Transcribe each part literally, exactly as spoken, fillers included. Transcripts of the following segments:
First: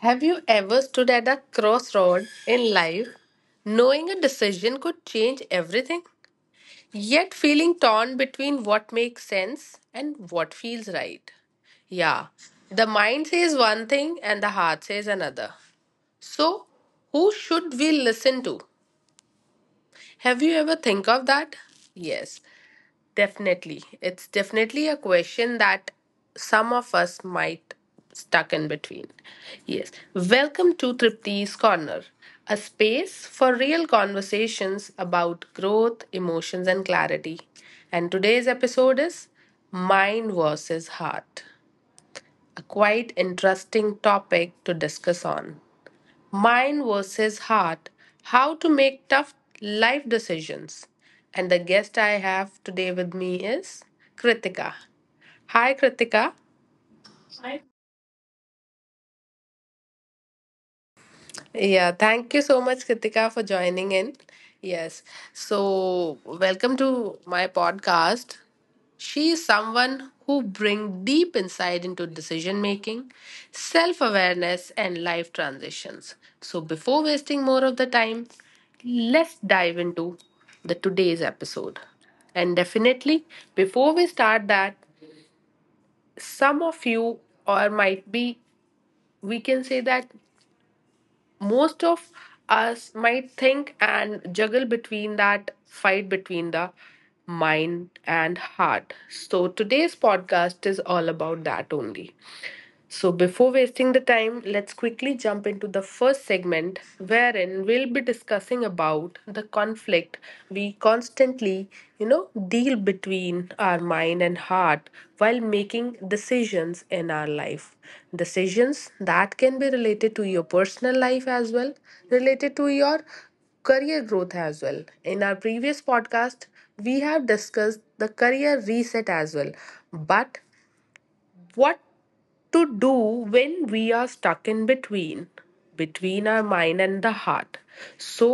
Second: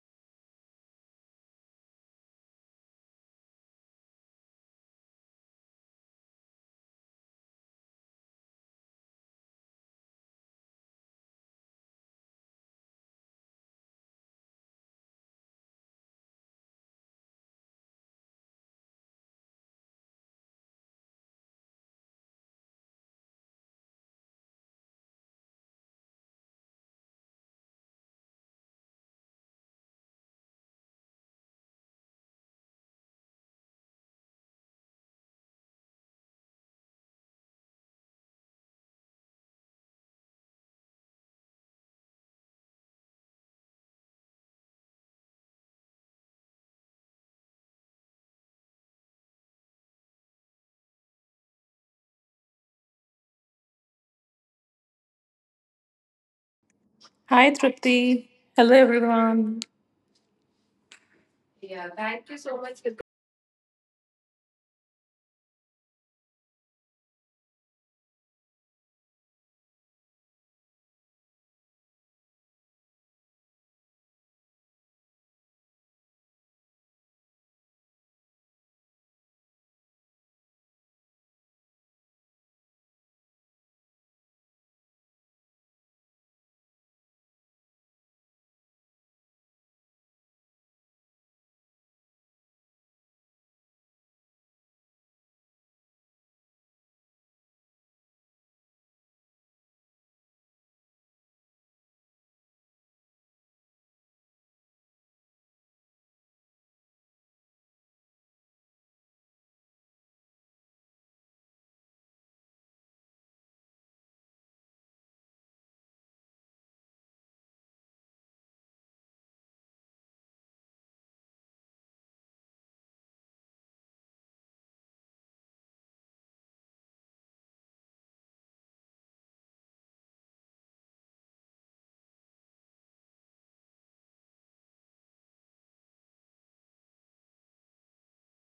Have you ever stood at a crossroad in life, knowing a decision could change everything, yet feeling torn between what makes sense and what feels right? Yeah, the mind says one thing and the heart says another. So, who should we listen to? Have you ever think of that? Yes. Definitely. It's definitely a question that some of us might stuck in between. Yes. Welcome to Tripti's Corner, a space for real conversations about growth, emotions and clarity. And today's episode is Mind versus Heart, a quite interesting topic to discuss on. Mind versus Heart, How to Make Tough Life Decisions. And the guest I have today with me is Kritika. Hi, Kritika. Hi, Tripti. Hello, everyone. Yeah, thank you so much, Kritika, for joining in. Yes. So, welcome to my podcast. She is someone who brings deep insight into decision making, self awareness, and life transitions. So, before wasting more of the time, let's dive into the today's episode. And definitely, before we start that, some of you, or might be, we can say that most of us might think and juggle between that fight between the mind and heart. So today's podcast is all about that only. So before wasting the time, let's quickly jump into the first segment, wherein we'll be discussing about the conflict we constantly, you know, deal between our mind and heart while making decisions in our life. Decisions that can be related to your personal life as well, related to your career growth as well. In our previous podcast, we have discussed the career reset as well. But what to do when we are stuck in between, between our mind and the heart? So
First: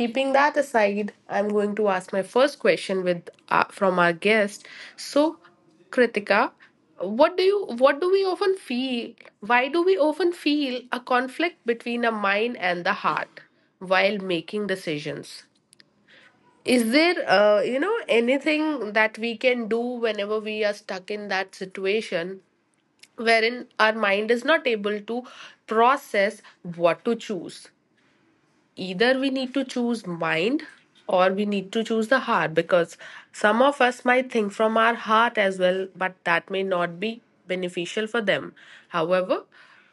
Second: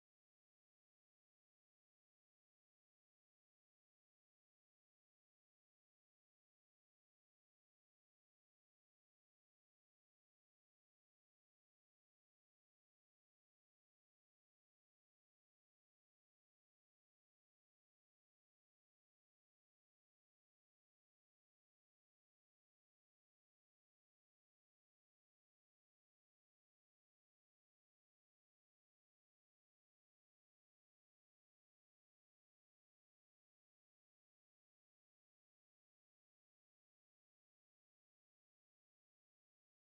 keeping that aside, I'm going to ask my first question with uh, from our guest. So, Kritika, what do you what do we often feel, why do we often feel a conflict between a mind and the heart while making decisions? Is there, uh, you know anything that we can do whenever we are stuck in that situation, wherein our mind is not able to process what to choose? Either we need to choose mind, or we need to choose the heart? Because some of us might think from our heart as well, but that may not be beneficial for them. However,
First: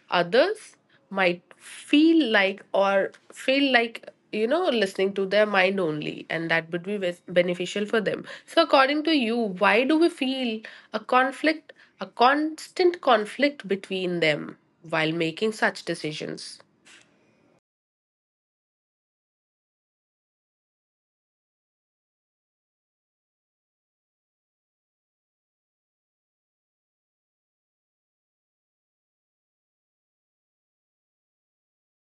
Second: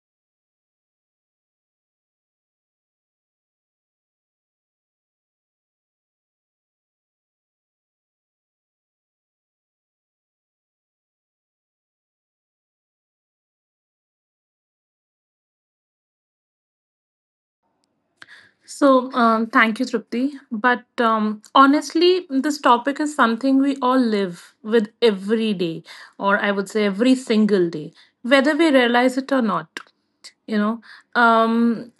others might feel like, or feel like, you know listening to their mind only, and that would be beneficial for them. So according to you, why do we feel a conflict, a constant conflict between them while making such decisions? So, um, thank you, Tripti. But um, honestly, this topic is something we all live with every day, or I would say every single day, whether we realize it or not. you know um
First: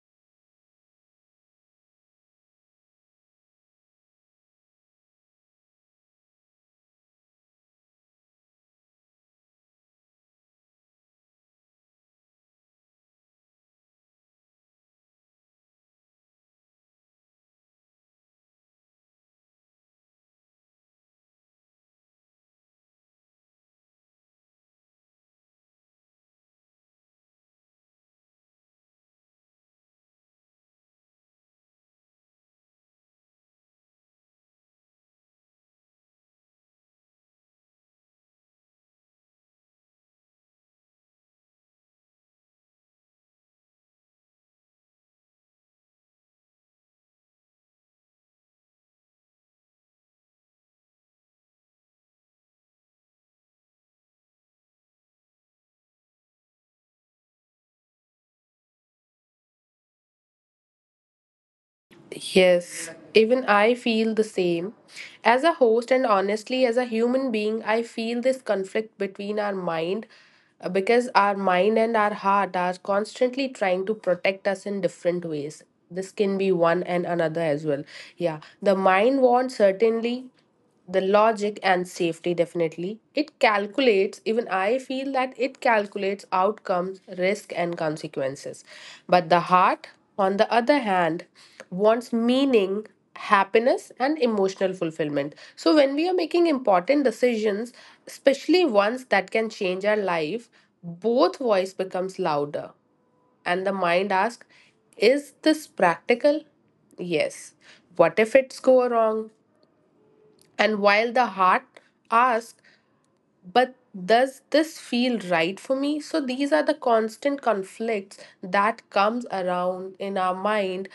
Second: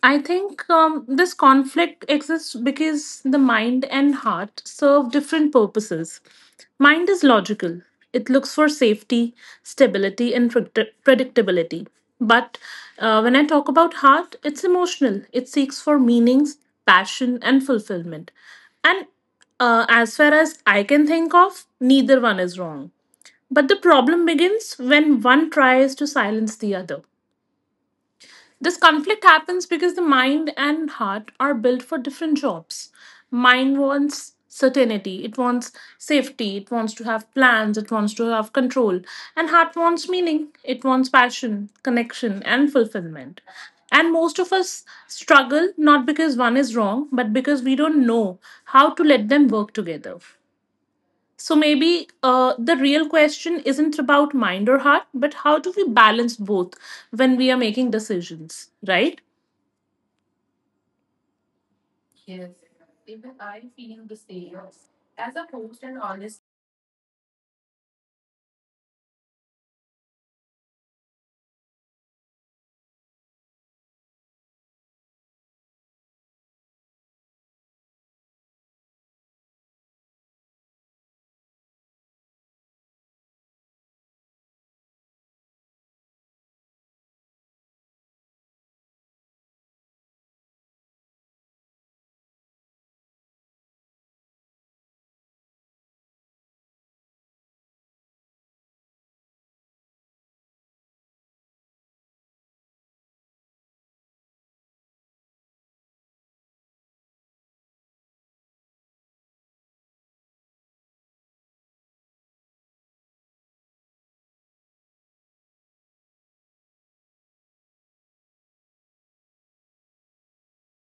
I think um, this conflict exists because the mind and heart serve different purposes. Mind is logical, it looks for safety, stability and predict- predictability. But uh, when I talk about heart, it's emotional. It seeks for meanings, passion and fulfillment. And uh, as far as I can think of, neither one is wrong, but the problem begins when one tries to silence the other. This conflict happens because the mind and heart are built for different jobs. Mind wants certainty, it wants safety, it wants to have plans, it wants to have control. And heart wants meaning, it wants passion, connection, and fulfillment. And most of us struggle not because one is wrong, but because we don't know how to let them work together. So maybe uh, the real question isn't about mind or heart, but how do we balance both when we are making decisions, right? Yes, even I feel the same. As a host, and honestly, as a human being, I feel this conflict between our mind, uh, because our mind and our heart are constantly trying to protect us in different ways. This can be one and another as well. Yeah, the mind wants certainty, the logic and safety. Definitely it calculates, even I feel that it calculates outcomes, risk and consequences. But the heart, on the other hand, wants meaning, happiness and emotional fulfillment. So when we are making important decisions, especially ones that can change our life, both voice becomes louder, and the mind asks, is this practical? Yes, what if it's go wrong? And while the heart asks, but does this feel right for me? So these are the constant conflicts that comes around in our mind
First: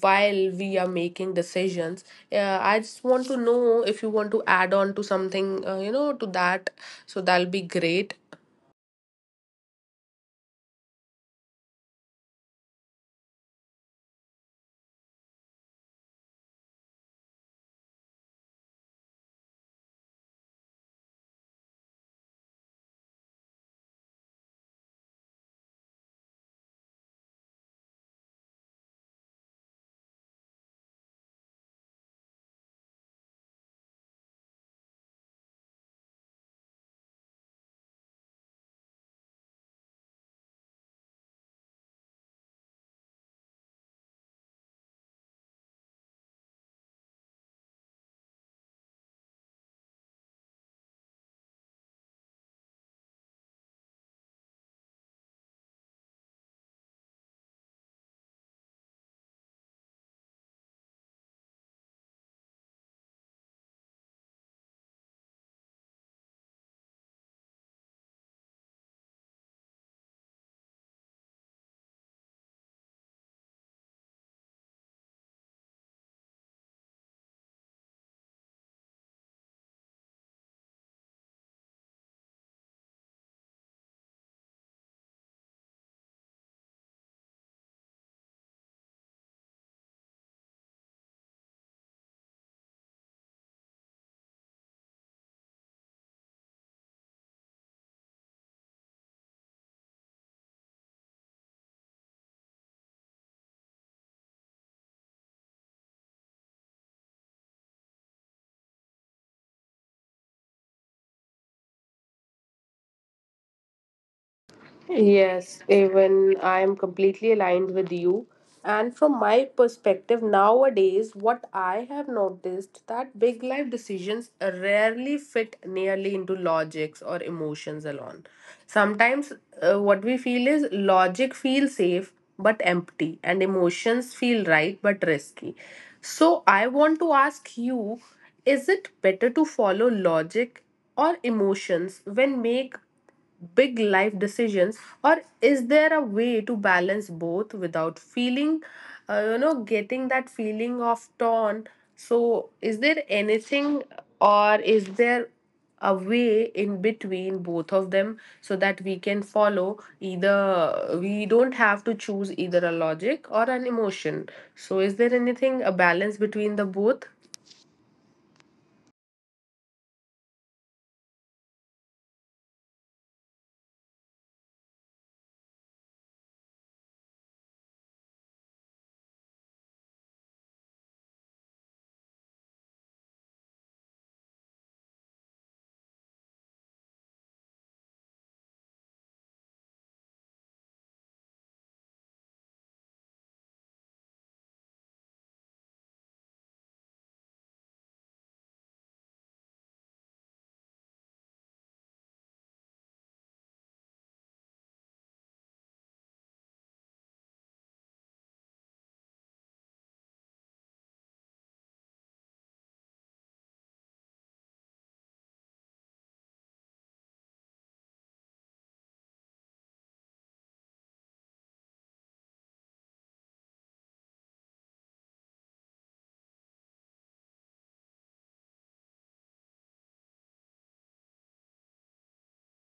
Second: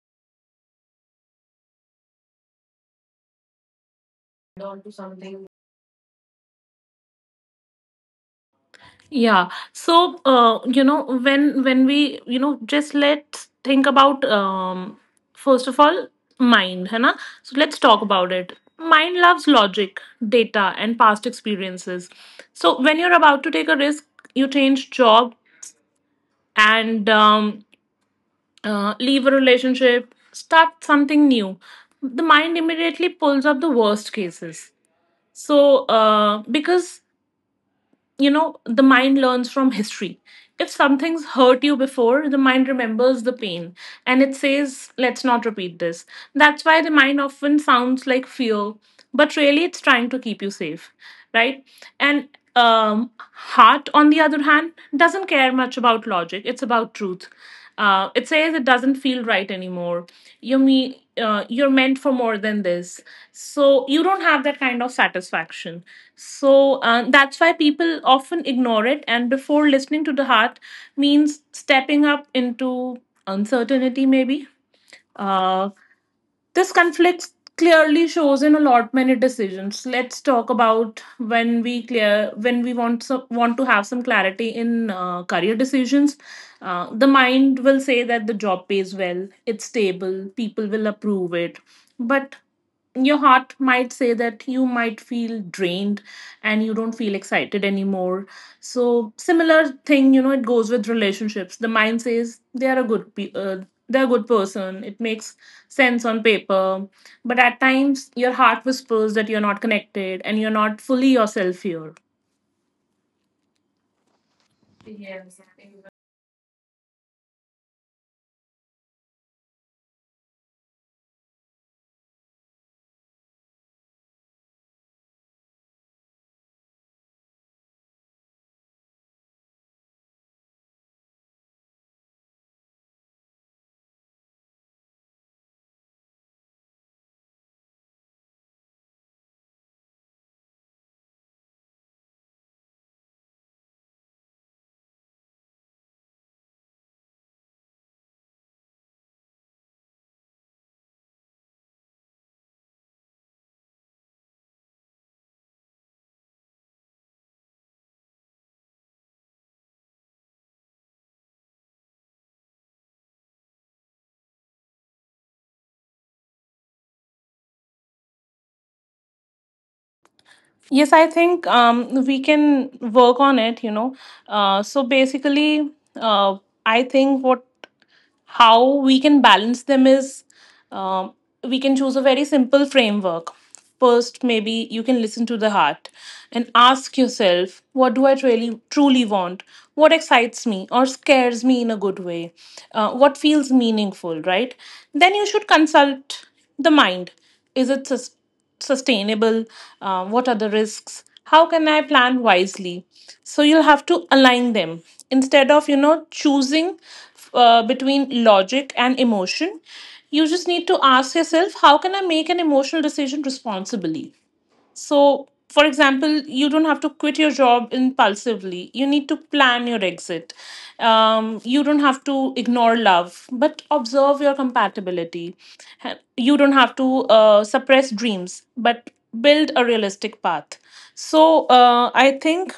while we are making decisions. Uh, I just want to know if you want to add on to something, uh, you know, to that. So that'll be great. Yeah. So, uh, you know, when when we, you know, just let's think about um first of all mind, है ना? So let's talk about it. Mind loves logic, data, and past experiences. So when you're about to take a risk, you change job and um, uh, leave a relationship, start something new. The mind immediately pulls up the worst cases. So, uh, because you know, the mind learns from history. If something's hurt you before, the mind remembers the pain and it says, let's not repeat this. That's why the mind often sounds like fear, but really it's trying to keep you safe, right? And um, heart, on the other hand, doesn't care much about logic, it's about truth. Uh, it says it doesn't feel right anymore. You me, uh, you're meant for more than this. So you don't have that kind of satisfaction. So uh, that's why people often ignore it. And before listening to the heart means stepping up into uncertainty, maybe uh, this conflict clearly shows in a lot many decisions. Let's talk about when we clear when we want so, want to have some clarity in uh, career decisions. Uh, the mind will say that the job pays well, it's stable, people will approve it, but your heart might say that you might feel drained and you don't feel excited anymore. So similar thing, you know, it goes with relationships. The mind says they are a good pe- uh, they're a good person. It makes sense on paper, but at times your heart whispers that you're not connected and you're not fully yourself here. Yes, even I am completely aligned with you. And from my perspective, nowadays, what I have noticed that big life decisions rarely fit nearly into logics or emotions alone. Sometimes uh, what we feel is logic feels safe but empty, and emotions feel right but risky. So I want to ask you, is it better to follow logic or emotions when make big life decisions, or is there a way to balance both without feeling, uh, you know getting that feeling of torn? So is there anything, or is there a way in between both of them, so that we can follow, either we don't have to choose either a logic or an emotion? So is there anything, a balance between the both? Yes, I think um, we can work on it, you know. Uh, so basically, uh, I think what how we can balance them is, um, we can choose a very simple framework. First, maybe you can listen to the heart and ask yourself, what do I really truly want? What excites me or scares me in a good way? Uh, what feels meaningful, right? Then you should consult the mind. Is it sus- sustainable? Uh, what are the risks? How can I plan wisely? So you'll have to align them instead of you know choosing uh, between logic and emotion. You just need to ask yourself, how can I make an emotional decision responsibly? So, for example, you don't have to quit your job impulsively. You need to plan your exit. Um, you don't have to ignore love, but observe your compatibility. Ha- You don't have to uh, suppress dreams, but build a realistic path. So, uh, I think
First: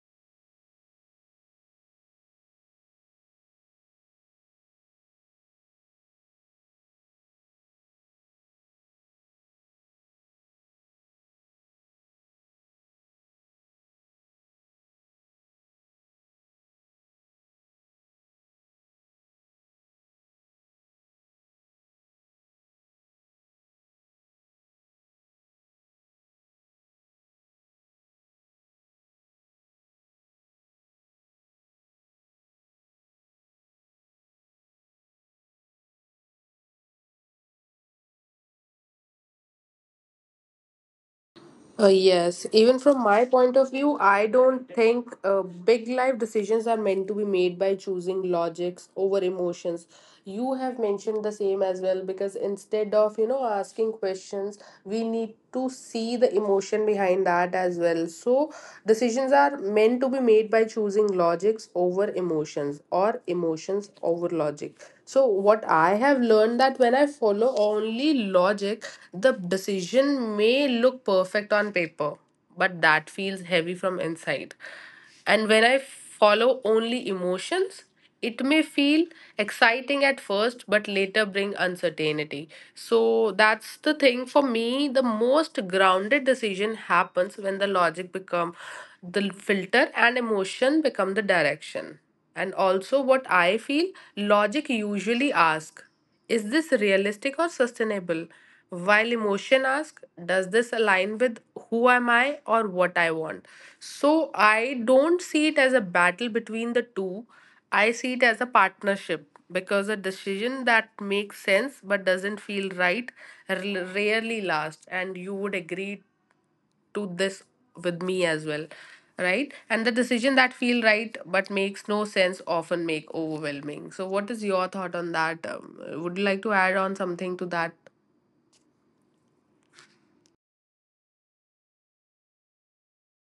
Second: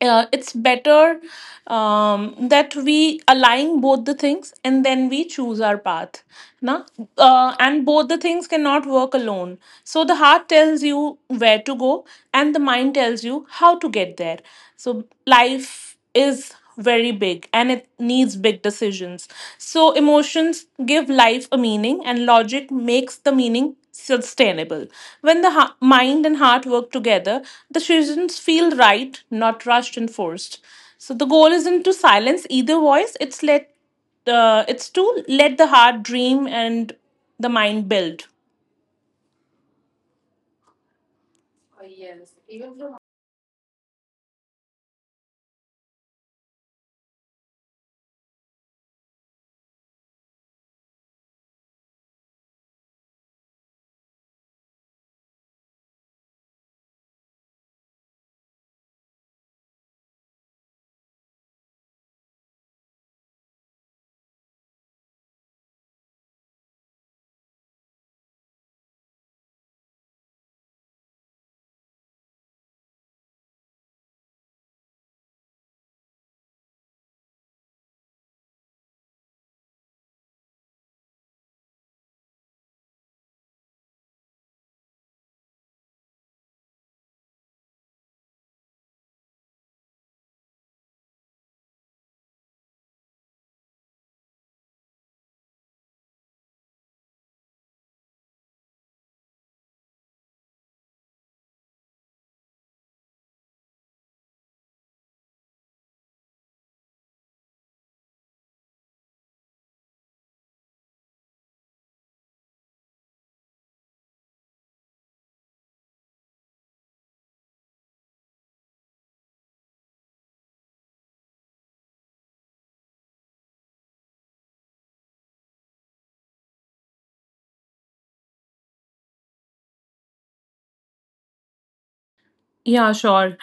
uh, it's better, um, that we align both the things and then we choose our path, na? Uh, and both the things cannot work alone. So the heart tells you where to go and the mind tells you how to get there. So life is very big and it needs big decisions. So, emotions give life a meaning, and logic makes the meaning sustainable. When the ha- mind and heart work together, decisions feel right, not rushed and forced. So, the goal isn't to silence either voice, it's, let, uh, it's to let the heart dream and the mind build. Uh, yes, even from my point of view, I don't think uh, big life decisions are meant to be made by choosing logics over emotions. You have mentioned the same as well, because instead of, you know asking questions, we need to see the emotion behind that as well. So decisions are meant to be made by choosing logics over emotions or emotions over logic. So what I have learned, that when I follow only logic, the decision may look perfect on paper, but that feels heavy from inside. And when I follow only emotions, it may feel exciting at first but later bring uncertainty. So that's the thing for me, the most grounded decision happens when the logic become the filter and emotion become the direction. And also, what I feel, logic usually asks, is this realistic or sustainable? While emotion asks, does this align with who am I or what I want? So I don't see it as a battle between the two. I see it as a partnership, because a decision that makes sense but doesn't feel right r- rarely lasts. And you would agree to this with me as well, right? And the decision that feel right but makes no sense often make overwhelming. So what is your thought on that? Um, would you like to add on something to that? Yeah, sure.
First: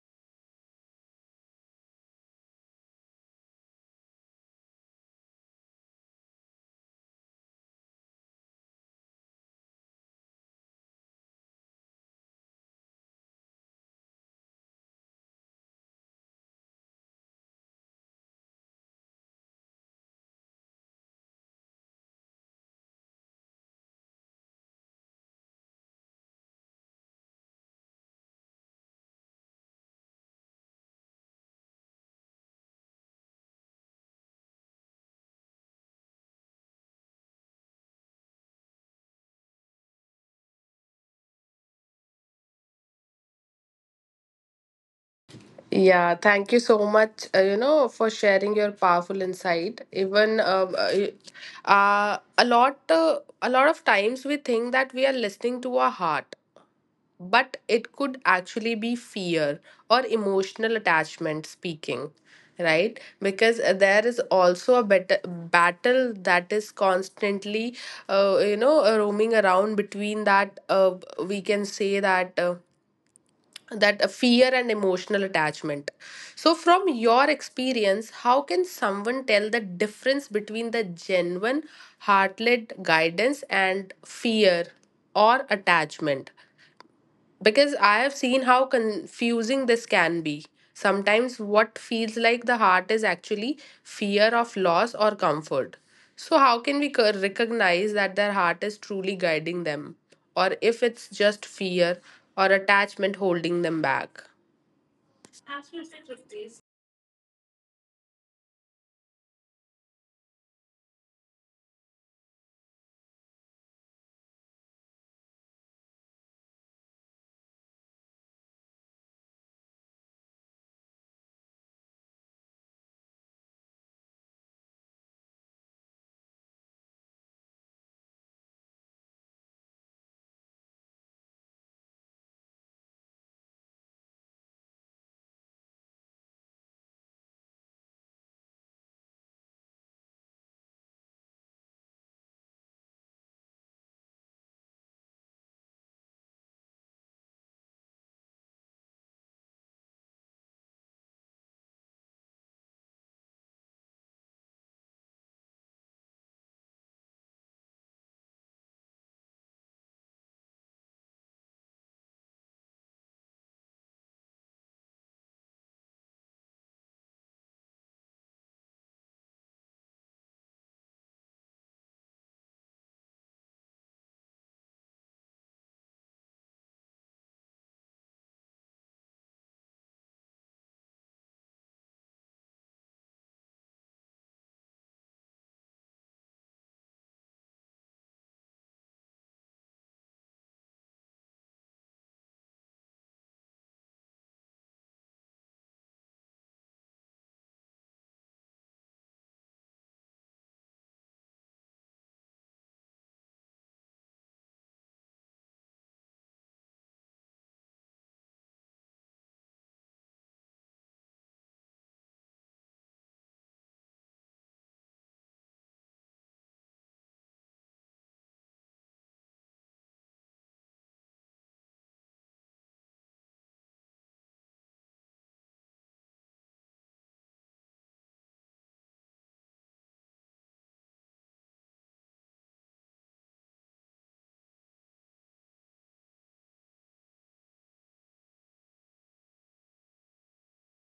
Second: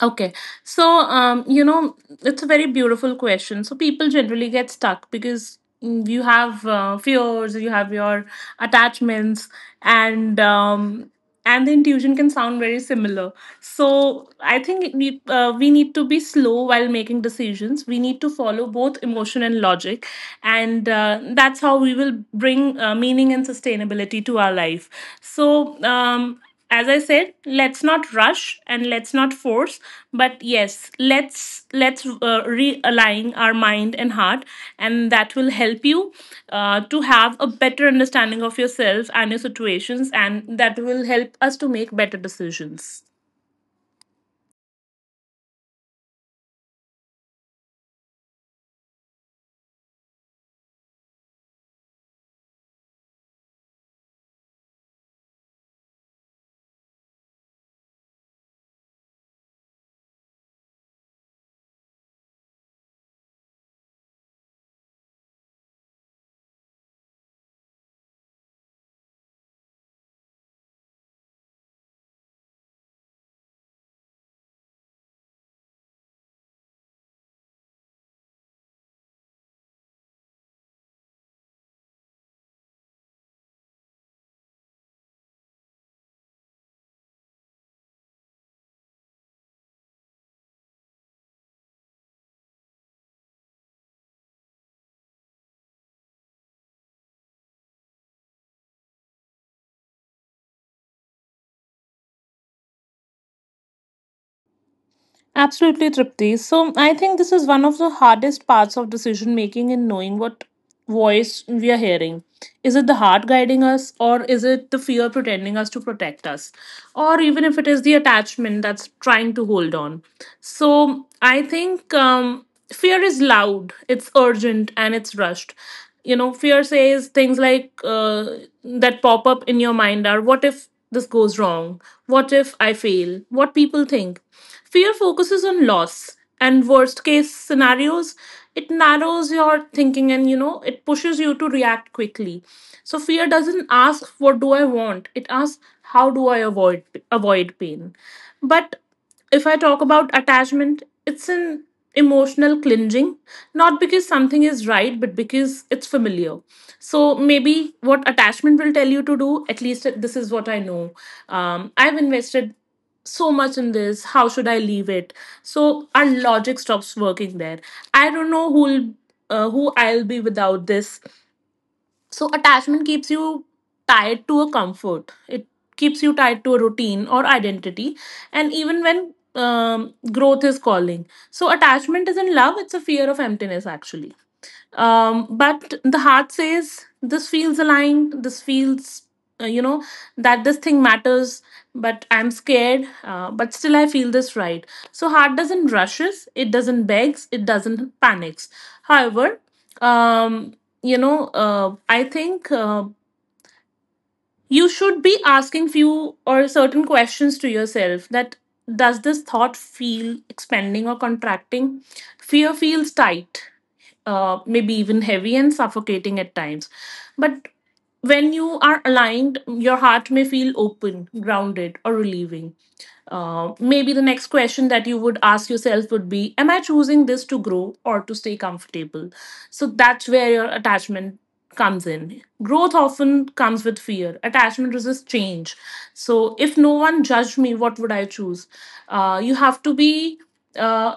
Okay, so um, you know, it's a very beautiful question. So people generally get stuck because mm, you have uh, fears, you have your attachments, and um, and the intuition can sound very similar. So I think we uh, we need to be slow while making decisions. We need to follow both emotion and logic, and uh, that's how we will bring uh, meaning and sustainability to our life. So. Um, as I said, let's not rush and let's not force, but yes, let's let's uh, realign our mind and heart, and that will help you uh, to have a better understanding of yourself and your situations, and that will help us to make better decisions. Yeah, thank you so much, uh, you know for sharing your powerful insight. Even um, uh, uh, a lot uh, a lot of times we think that we are listening to our heart, but it could actually be fear or emotional attachment speaking, right? Because uh, there is also a better battle that is constantly, uh, you know uh, roaming around between that, uh, we can say that, uh, that uh, fear and emotional attachment. So from your experience, how can someone tell the difference between the genuine heart-led guidance and fear or attachment? Because I have seen how confusing this can be. Sometimes what feels like the heart is actually fear of loss or comfort. So how can we co- recognize that their heart is truly guiding them, or if it's just fear or attachment holding them back? Absolutely, Tripti. So I think this is one of the hardest parts of decision making: in knowing what voice we are hearing. Is it the heart guiding us, or is it the fear pretending us to protect us, or even if it is the attachment that's trying to hold on? So I think um, fear is loud, it's urgent, and it's rushed. You know, fear says things like uh, that pop up in your mind are: what if this goes wrong, what if I fail, what people think? Fear focuses on loss and worst case scenarios. It narrows your thinking, and you know it pushes you to react quickly. So fear doesn't ask what do I want, it asks how do I avoid avoid pain. But if I talk about attachment, it's an emotional clinging, not because something is right, but because it's familiar. So maybe what attachment will tell you to do, at least this is what I know. Um, I've invested so much in this. How should I leave it? So our logic stops working there. I don't know who'll. Uh, who I'll be without this. So attachment keeps you tied to a comfort. It keeps you tied to a routine or identity, and even when um, growth is calling. So attachment isn't love; it's a fear of emptiness, actually. Um, but the heart says this feels aligned, this feels uh, you know that this thing matters, but I'm scared, uh, but still I feel this right. So heart doesn't rushes, it doesn't begs, it doesn't panics. However, um, you know uh, I think uh, you should be asking few or certain questions to yourself: that does this thought feel expanding or contracting? Fear feels tight, uh, maybe even heavy and suffocating at times. But when you are aligned, your heart may feel open, grounded, or relieving. Uh, maybe the next question that you would ask yourself would be, am I choosing this to grow or to stay comfortable? So that's where your attachment comes in. Growth often comes with fear, attachment resists change. So if no one judged me, what would I choose? Uh, you have to be. Uh,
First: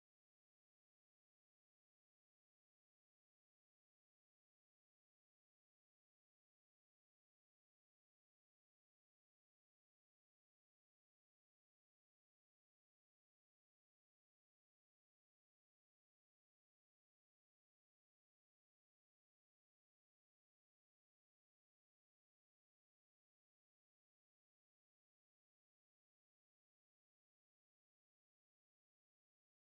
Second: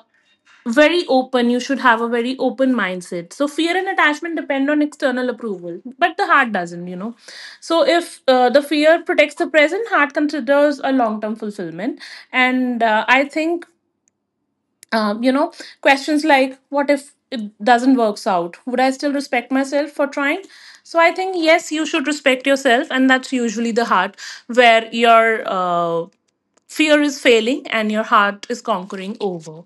Very open. You should have a very open mindset. So fear and attachment depend on external approval but the heart doesn't, you know. So if uh, the fear protects the present, heart considers a long term fulfillment. And uh, i think um, you know questions like, what if it doesn't works out, would I still respect myself for trying? So I think yes, you should respect yourself, and that's usually the heart, where your uh, fear is failing and your heart is conquering over.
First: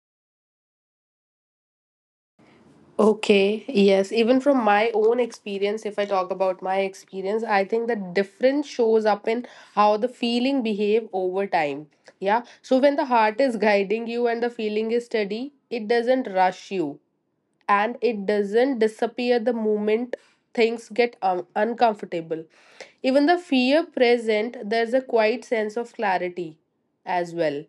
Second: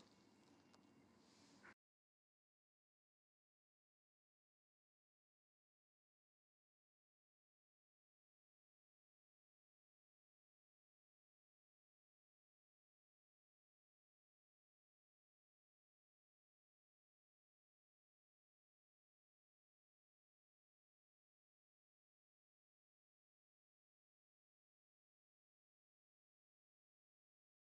Okay, yes. Even from my own experience, if I talk about my experience, I think the difference shows up in how the feeling behave over time. Yeah. So when the heart is guiding you and the feeling is steady, it doesn't rush you, and it doesn't disappear the moment things get um, uncomfortable. Even the fear present, there's a quiet sense of clarity as well.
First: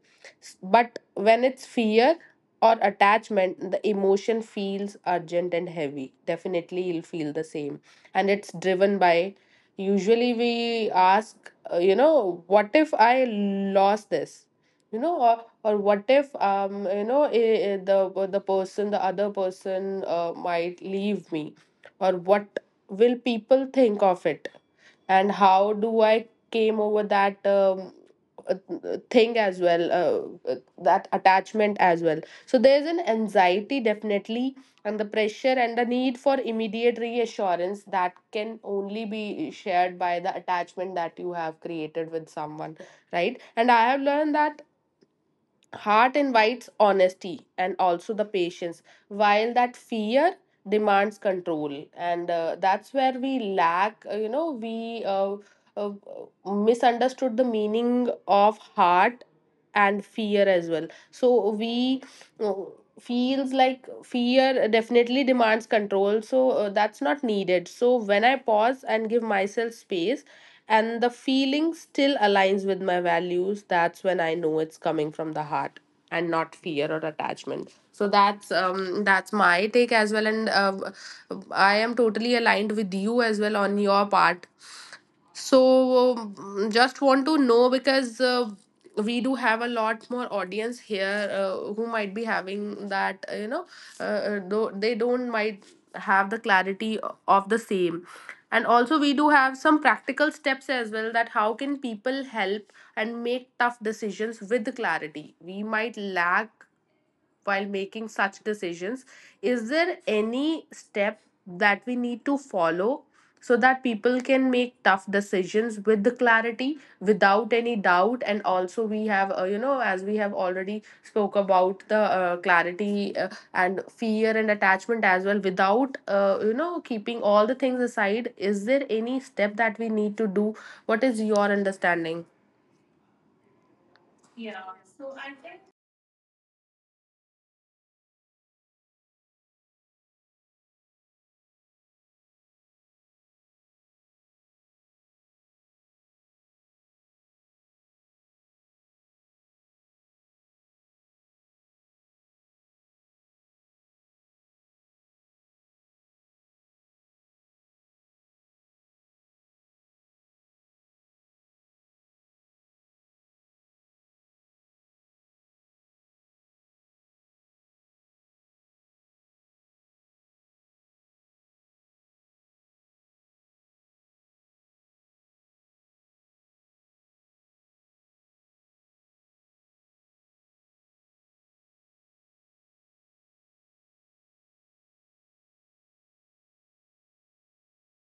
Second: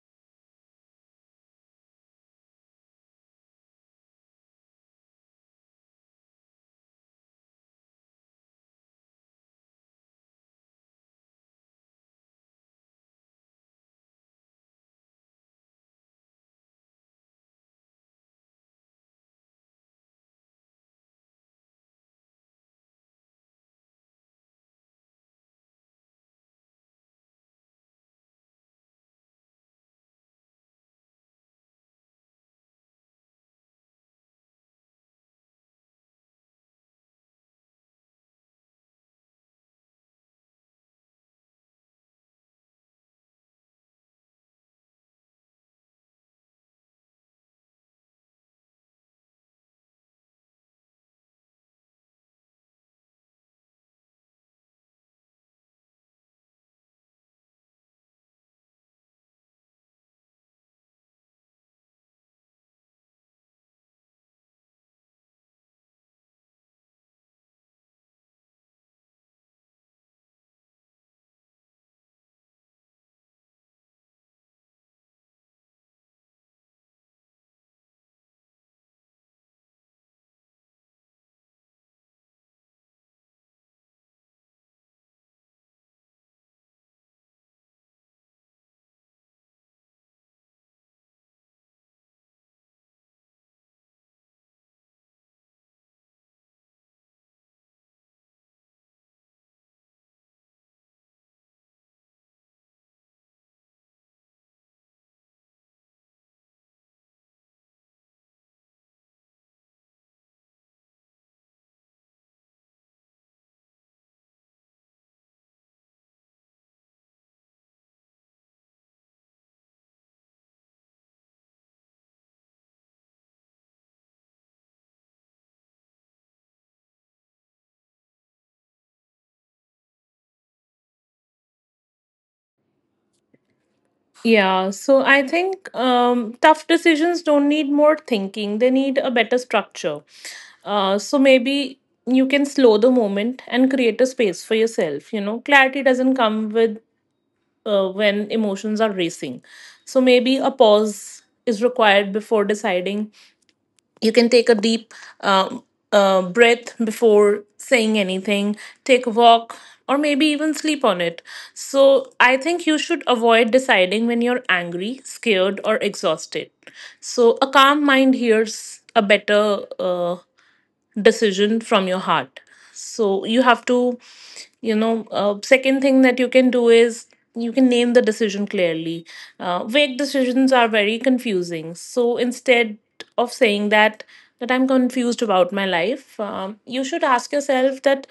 S- but when it's fear or attachment, the emotion feels urgent and heavy, definitely you'll feel the same. And it's driven by, usually we ask, uh, you know what if I lost this, you know or or what if, um you know eh, eh, the the person, the other person uh, might leave me, or what will people think of it, and how do I came over that, um, uh, thing as well, uh, uh, that attachment as well. So there's an anxiety, definitely, and the pressure and the need for immediate reassurance that can only be shared by the attachment that you have created with someone, right? And I have learned that heart invites honesty and also the patience, while that fear demands control. And uh, that's where we lack, uh, you know we uh, uh, misunderstood the meaning of heart and fear as well. So we uh, feels like fear definitely demands control. So uh, that's not needed. So when I pause and give myself space and the feeling still aligns with my values, that's when I know it's coming from the heart and not fear or attachment. So that's, um, that's my take as well. And uh, I am totally aligned with you as well on your part. So, um, just want to know, because uh, we do have a lot more audience here, uh, who might be having that, uh, you know, uh, though they don't might have the clarity o- of the same. And also, we do have some practical steps as well, that how can people help and make tough decisions with clarity. We might lack while making such decisions. Is there any step that we need to follow so that people can make tough decisions with the clarity without any doubt? And also we have, uh, you know as we have already spoke about the uh, clarity uh, and fear and attachment as well, without, uh, you know keeping all the things aside, is there any step that we need to do? What is your understanding? Yeah, so I think um, tough decisions don't need more thinking, they need a better structure. Uh, so maybe you can slow the moment and create a space for yourself. You know, clarity doesn't come with uh, when emotions are racing. So maybe a pause is required before deciding. You can take a deep um, uh, breath before saying anything, take a walk, or maybe even sleep on it. So I think you should avoid deciding when you're angry, scared or exhausted. So a calm mind hears a better uh, decision from your heart. So you have to, you know, uh, second thing that you can do is, you can name the decision clearly. Uh, vague decisions are very confusing, so instead of saying that that I'm confused about my life, um, you should ask yourself that,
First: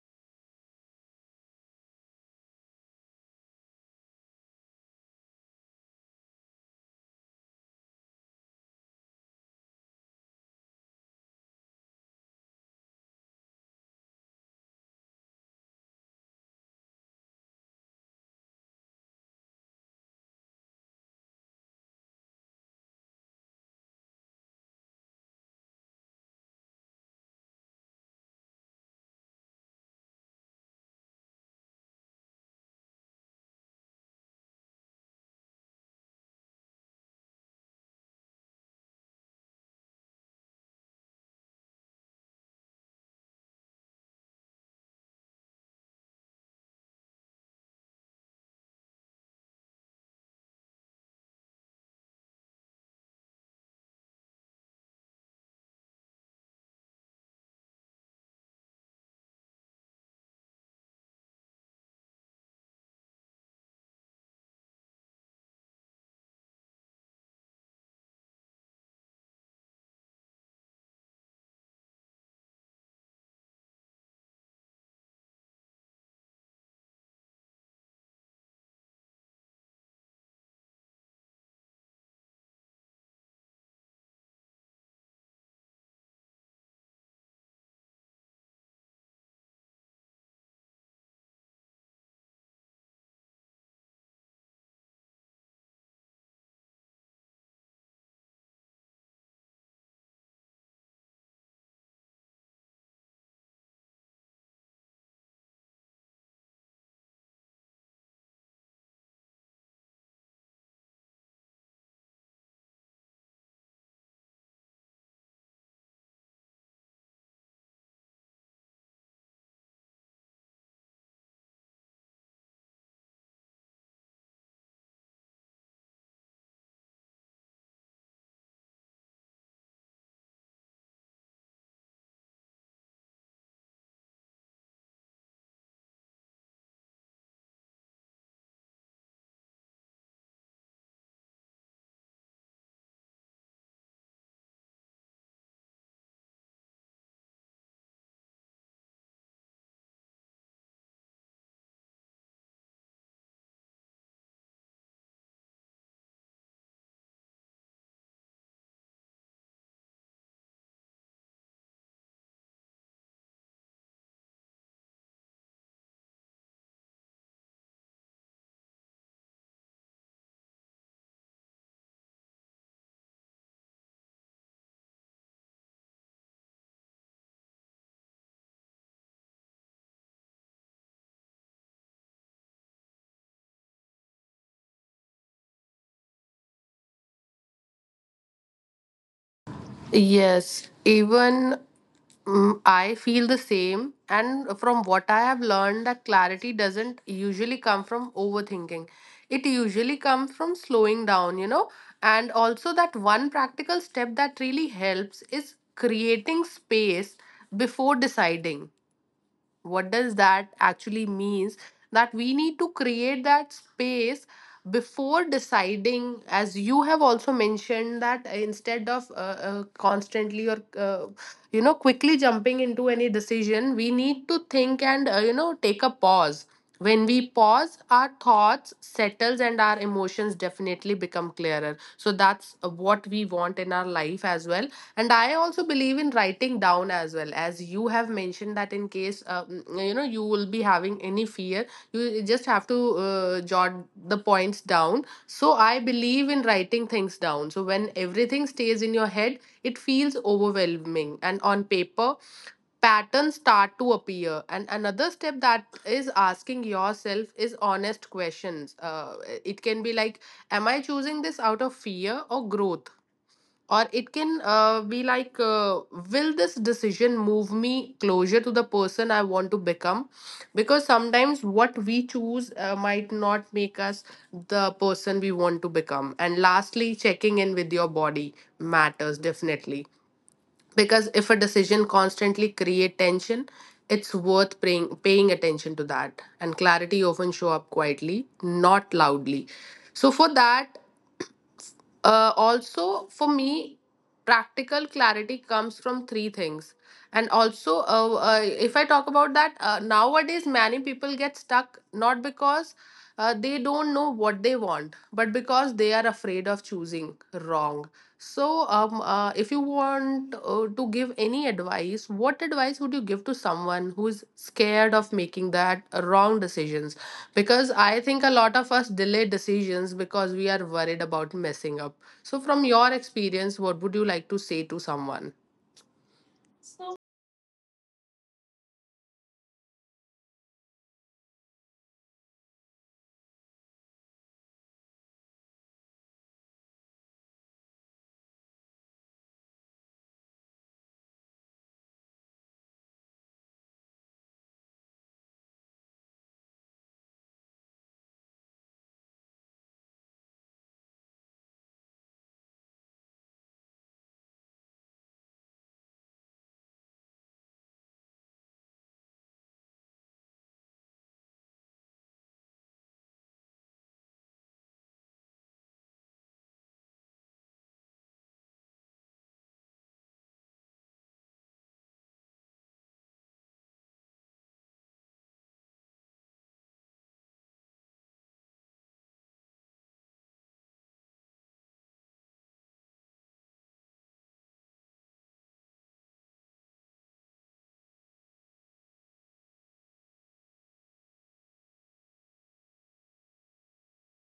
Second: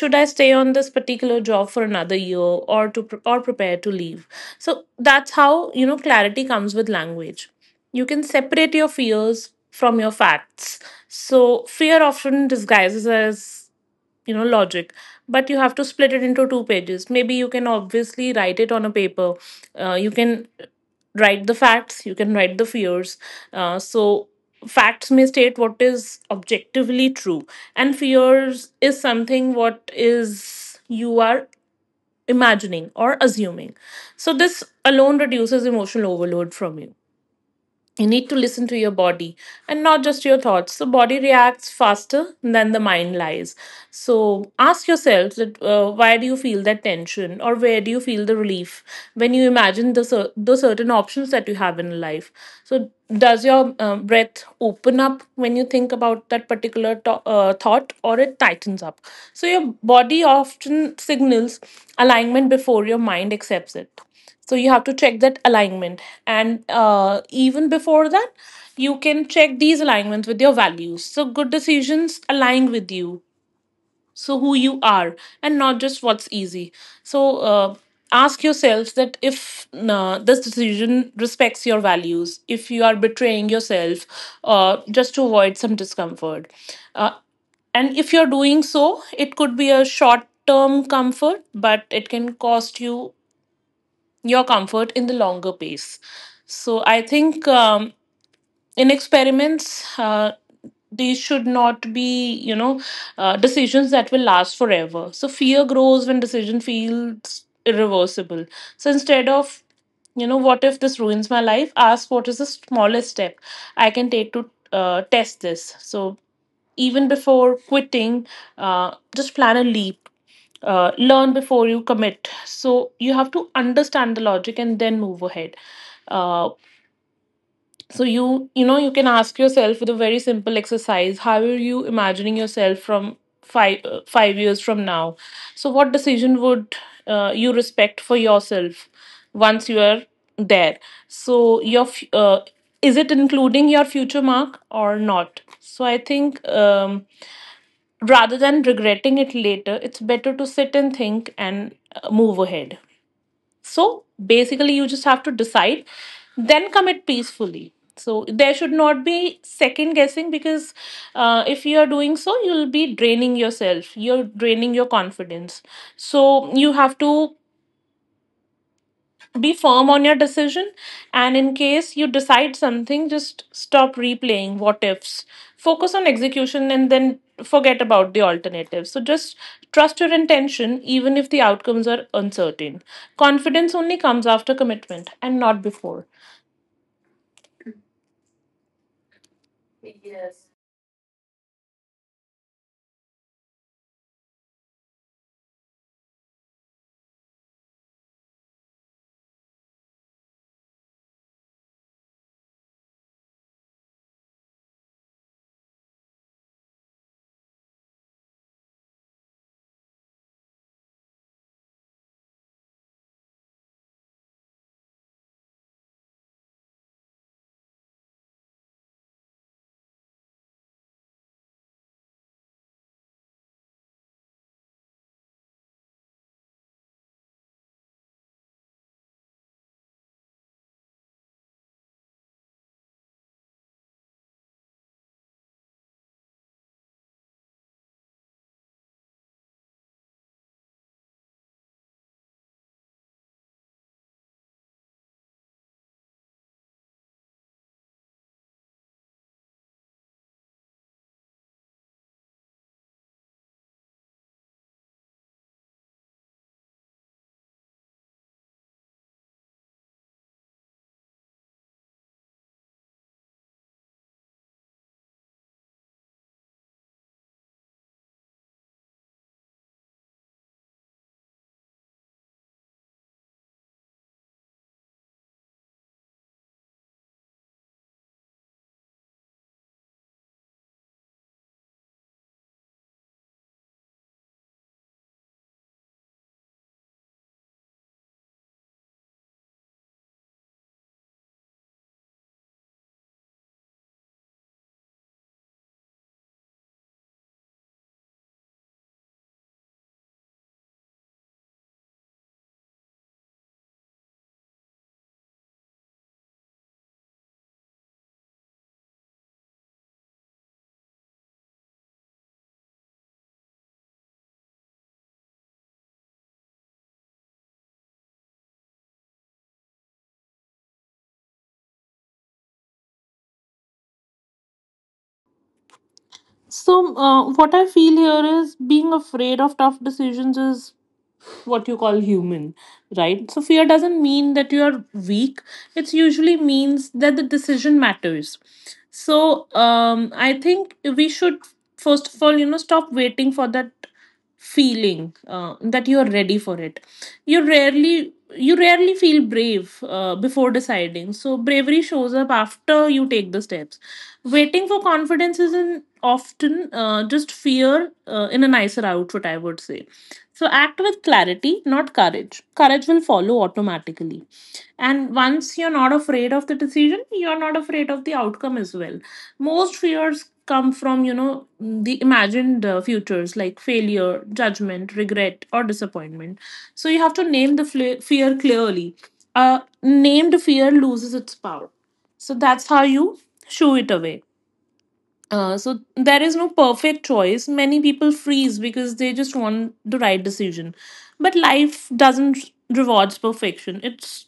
should I stay on this particular job for another year or to pre- or prepare to leave? So that's how you know clarity comes with language. You can separate your fears from your facts. So fear often disguises as you know logic, but you have to split it into two pages. Maybe you can obviously write it on a paper. Uh, you can write the facts. You can write the fears. Uh, so facts may state what is objectively true, and fears is something what is you are imagining or assuming. So this alone reduces emotional overload from you you need to listen to your body and not just your thoughts. So body reacts faster than the mind lies. So ask yourself that uh, why do you feel that tension, or where do you feel the relief when you imagine the, cer- the certain options that you have in life. So does your um, breath open up when you think about that particular to- uh, thought, or it tightens up? So your body often signals alignment before your mind accepts it. So you have to check that alignment. And uh, even before that, you can check these alignments with your values. So good decisions align with you, so who you are and not just what's easy. So uh, ask yourself that if uh, this decision respects your values, if you are betraying yourself uh, just to avoid some discomfort. Uh, and if you're doing so, it could be a short term comfort, but it can cost you your comfort in the longer pace. So I think, um, in experiments, uh, these should not be, you know, uh, decisions that will last forever. So fear grows when decision feels irreversible. So instead of, you know, what if this ruins my life? Ask what is the smallest step I can take to uh, test this. So even before quitting, uh, just plan a leap, uh, learn before you commit. So you have to understand the logic and then move ahead. Uh, so you you know you can ask yourself with a very simple exercise: how are you imagining yourself from five uh, five years from now? So what decision would uh, you respect for yourself once you are there? So your f- uh, is it including your future mark or not? So I think, Um, rather than regretting it later, it's better to sit and think and uh, move ahead. So basically, you just have to decide, then commit peacefully. So there should not be second guessing, because uh, if you are doing so, you'll be draining yourself. You're draining your confidence. So you have to be firm on your decision, and in case you decide something, just stop replaying what ifs. Focus on execution and then forget about the alternatives. So just trust your intention even if the outcomes are uncertain. Confidence only comes after commitment and not before. Yes, even, mm, I feel the same. And from what I have learned, that clarity doesn't usually come from overthinking. It usually comes from slowing down, you know. And also, that one practical step that really helps is creating space before deciding. What does that actually means? That we need to create that space before deciding, as you have also mentioned, that instead of uh, uh, constantly or uh, you know, quickly jumping into any decision, we need to think and uh, you know, take a pause. When we pause, our thoughts settles and our emotions definitely become clearer, so that's uh, what we want in our life as well. And I also believe in writing down as well, as you have mentioned, that in case uh, mm, you know, you will be having any fear, you just have to uh, jot the points down. So I believe in writing things down, so when everything stays in your head, it feels overwhelming, and on paper, patterns start to appear. And another step that is asking yourself is honest questions. Uh, it can be like, am I choosing this out of fear or growth? Or it can uh, be like, uh, will this decision move me closer to the person I want to become? Because sometimes what we choose uh, might not make us the person we want to become. And lastly, checking in with your body matters definitely, because if a decision constantly create tension, it's worth paying paying attention to that. And clarity often show up quietly, not loudly. So for that, uh, also for me, practical clarity comes from three things. And also, uh, uh, if I talk about that, uh, nowadays many people get stuck, not because uh, they don't know what they want, but because they are afraid of choosing wrong. So, um, uh, if you want uh, to give any advice, what advice would you give to someone who is scared of making that wrong decisions? Because I think a lot of us delay decisions because we are worried about messing up. So, from your experience, what would you like to say to someone? So uh, what I feel here is being afraid of tough decisions is what you call human, right? So fear doesn't mean that you are weak. It usually means that the decision matters. So um, I think we should first of all, you know, stop waiting for that feeling uh, that you are ready for it. You rarely you rarely feel brave uh, before deciding. So bravery shows up after you take the steps. Waiting for confidence isn't often uh, just fear uh, in a nicer outfit, I would say. So act with clarity, not courage. Courage will follow automatically. And once you're not afraid of the decision, you're not afraid of the outcome as well. Most fears come from, you know, the imagined uh, futures like failure, judgment, regret, or disappointment. So you have to name the fle- fear clearly. A named fear loses its power. So that's how you shoo it away. Uh, so there is no perfect choice. Many people freeze because they just want the right decision. But life doesn't r- rewards perfection. It's,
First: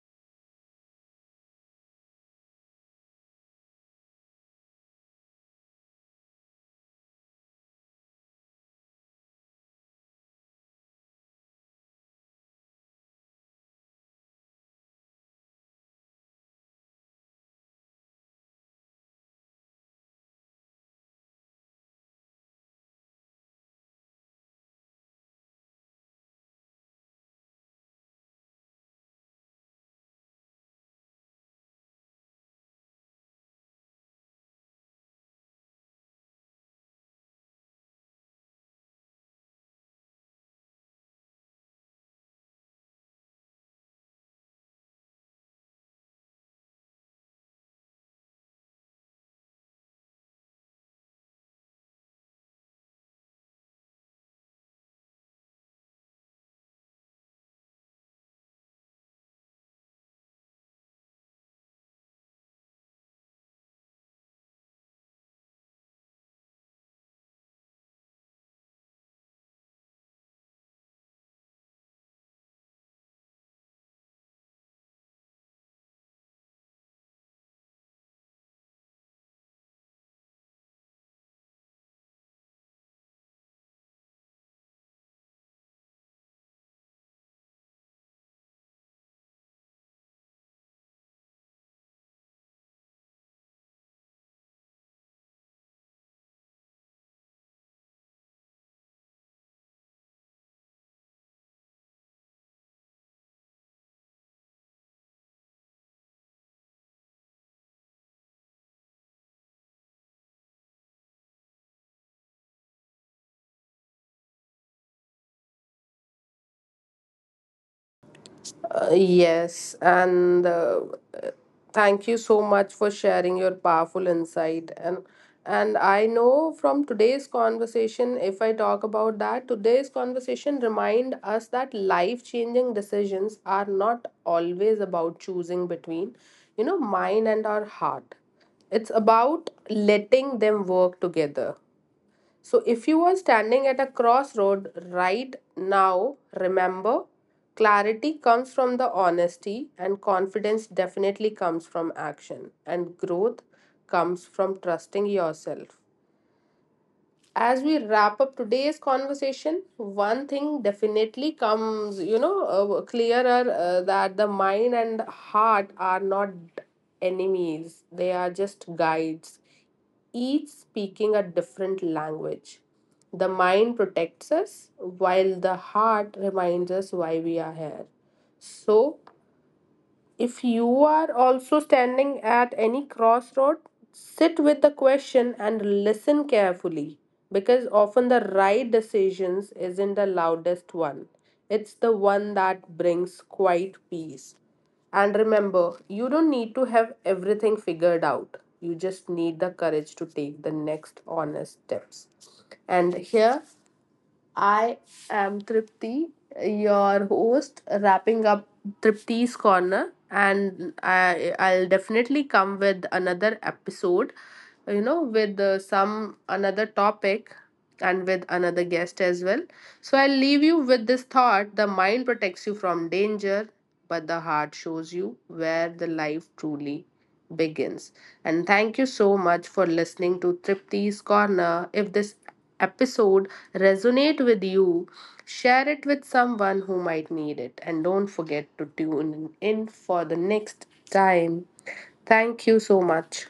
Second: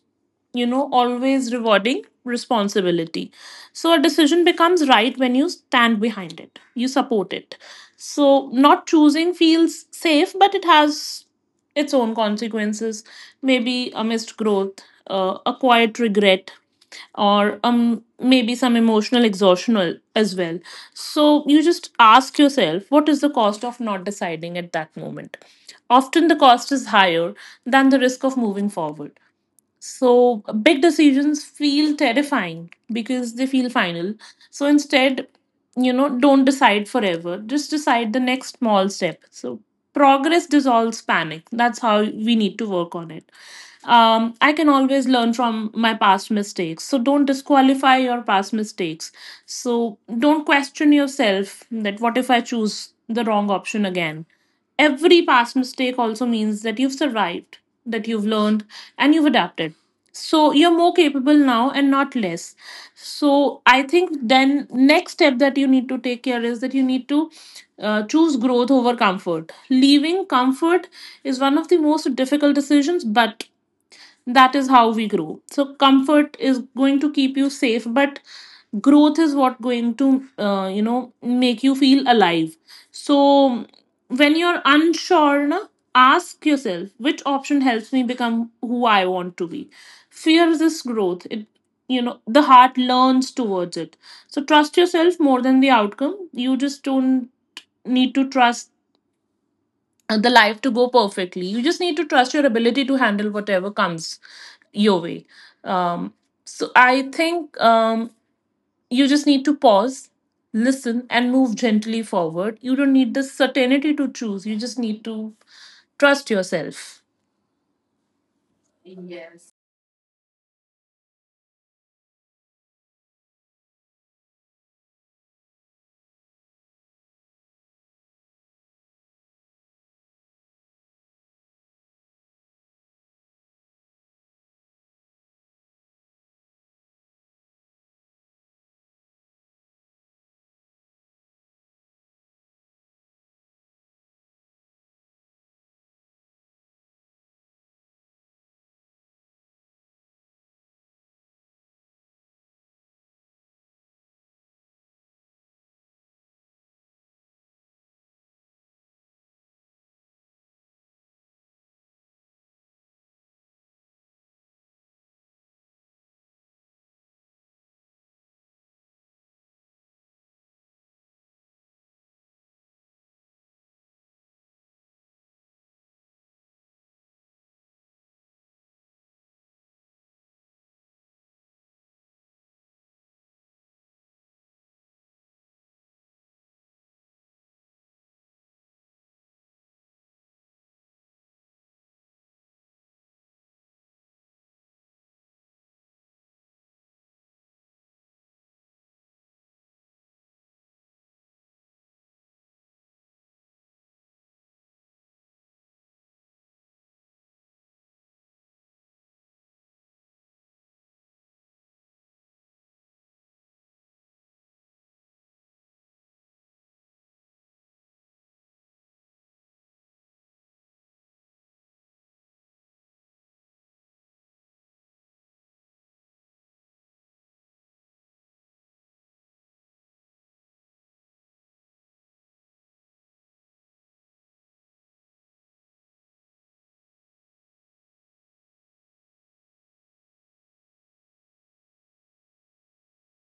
you know, always rewarding responsibility. So a decision becomes right when you stand behind it. You support it. So not choosing feels safe, but it has its own consequences, maybe a missed growth, uh, a quiet regret, or um, maybe some emotional exhaustion al- as well. So you just ask yourself, what is the cost of not deciding at that moment? Often the cost is higher than the risk of moving forward. So big decisions feel terrifying because they feel final. So instead, you know, don't decide forever. Just decide the next small step. So progress dissolves panic. That's how we need to work on it. Um, I can always learn from my past mistakes. So don't disqualify your past mistakes. So don't question yourself that what if I choose the wrong option again? Every past mistake also means that you've survived, that you've learned, and you've adapted. So you're more capable now and not less. So I think then next step that you need to take care is that you need to uh, choose growth over comfort. Leaving comfort is one of the most difficult decisions, but that is how we grow. So comfort is going to keep you safe, but growth is what going to uh, you know, make you feel alive. So when you're unsure na, ask yourself which option helps me become who I want to be. Fear this growth it, you know, the heart learns towards it. So trust yourself more than the outcome. You just don't need to trust uh, the life to go perfectly. You just need to trust your ability to handle whatever comes your way. Um, so I think, um, you just need to pause, listen, and move gently forward. You don't need the certainty to choose. You just need to trust yourself. Uh, yes, and uh, thank you so much for sharing your powerful insight. And and I know from today's conversation, if I talk about that, today's conversation remind us that life-changing decisions are not always about choosing between, you know, mind and our heart. It's about letting them work together. So, if you are standing at a crossroad right now, remember, clarity comes from the honesty, and confidence definitely comes from action, and growth comes from trusting yourself. As we wrap up today's conversation, one thing definitely comes, you know uh, clearer, uh, that the mind and heart are not enemies, they are just guides, each speaking a different language. The mind protects us while the heart reminds us why we are here. So if you are also standing at any crossroad, sit with the question and listen carefully, because often the right decisions isn't the loudest one. It's the one that brings quiet peace. And remember, you don't need to have everything figured out. You just need the courage to take the next honest steps. And here I am Tripti, your host, wrapping up Tripti's Corner, and I, I'll definitely come with another episode, you know, with uh, some another topic and with another guest as well. So I'll leave you with this thought: the mind protects you from danger, but the heart shows you where the life truly begins. And thank you so much for listening to Tripti's Corner. If this episode resonate with you, share it with someone who might need it. And don't forget to tune in for the next time. Thank you so much.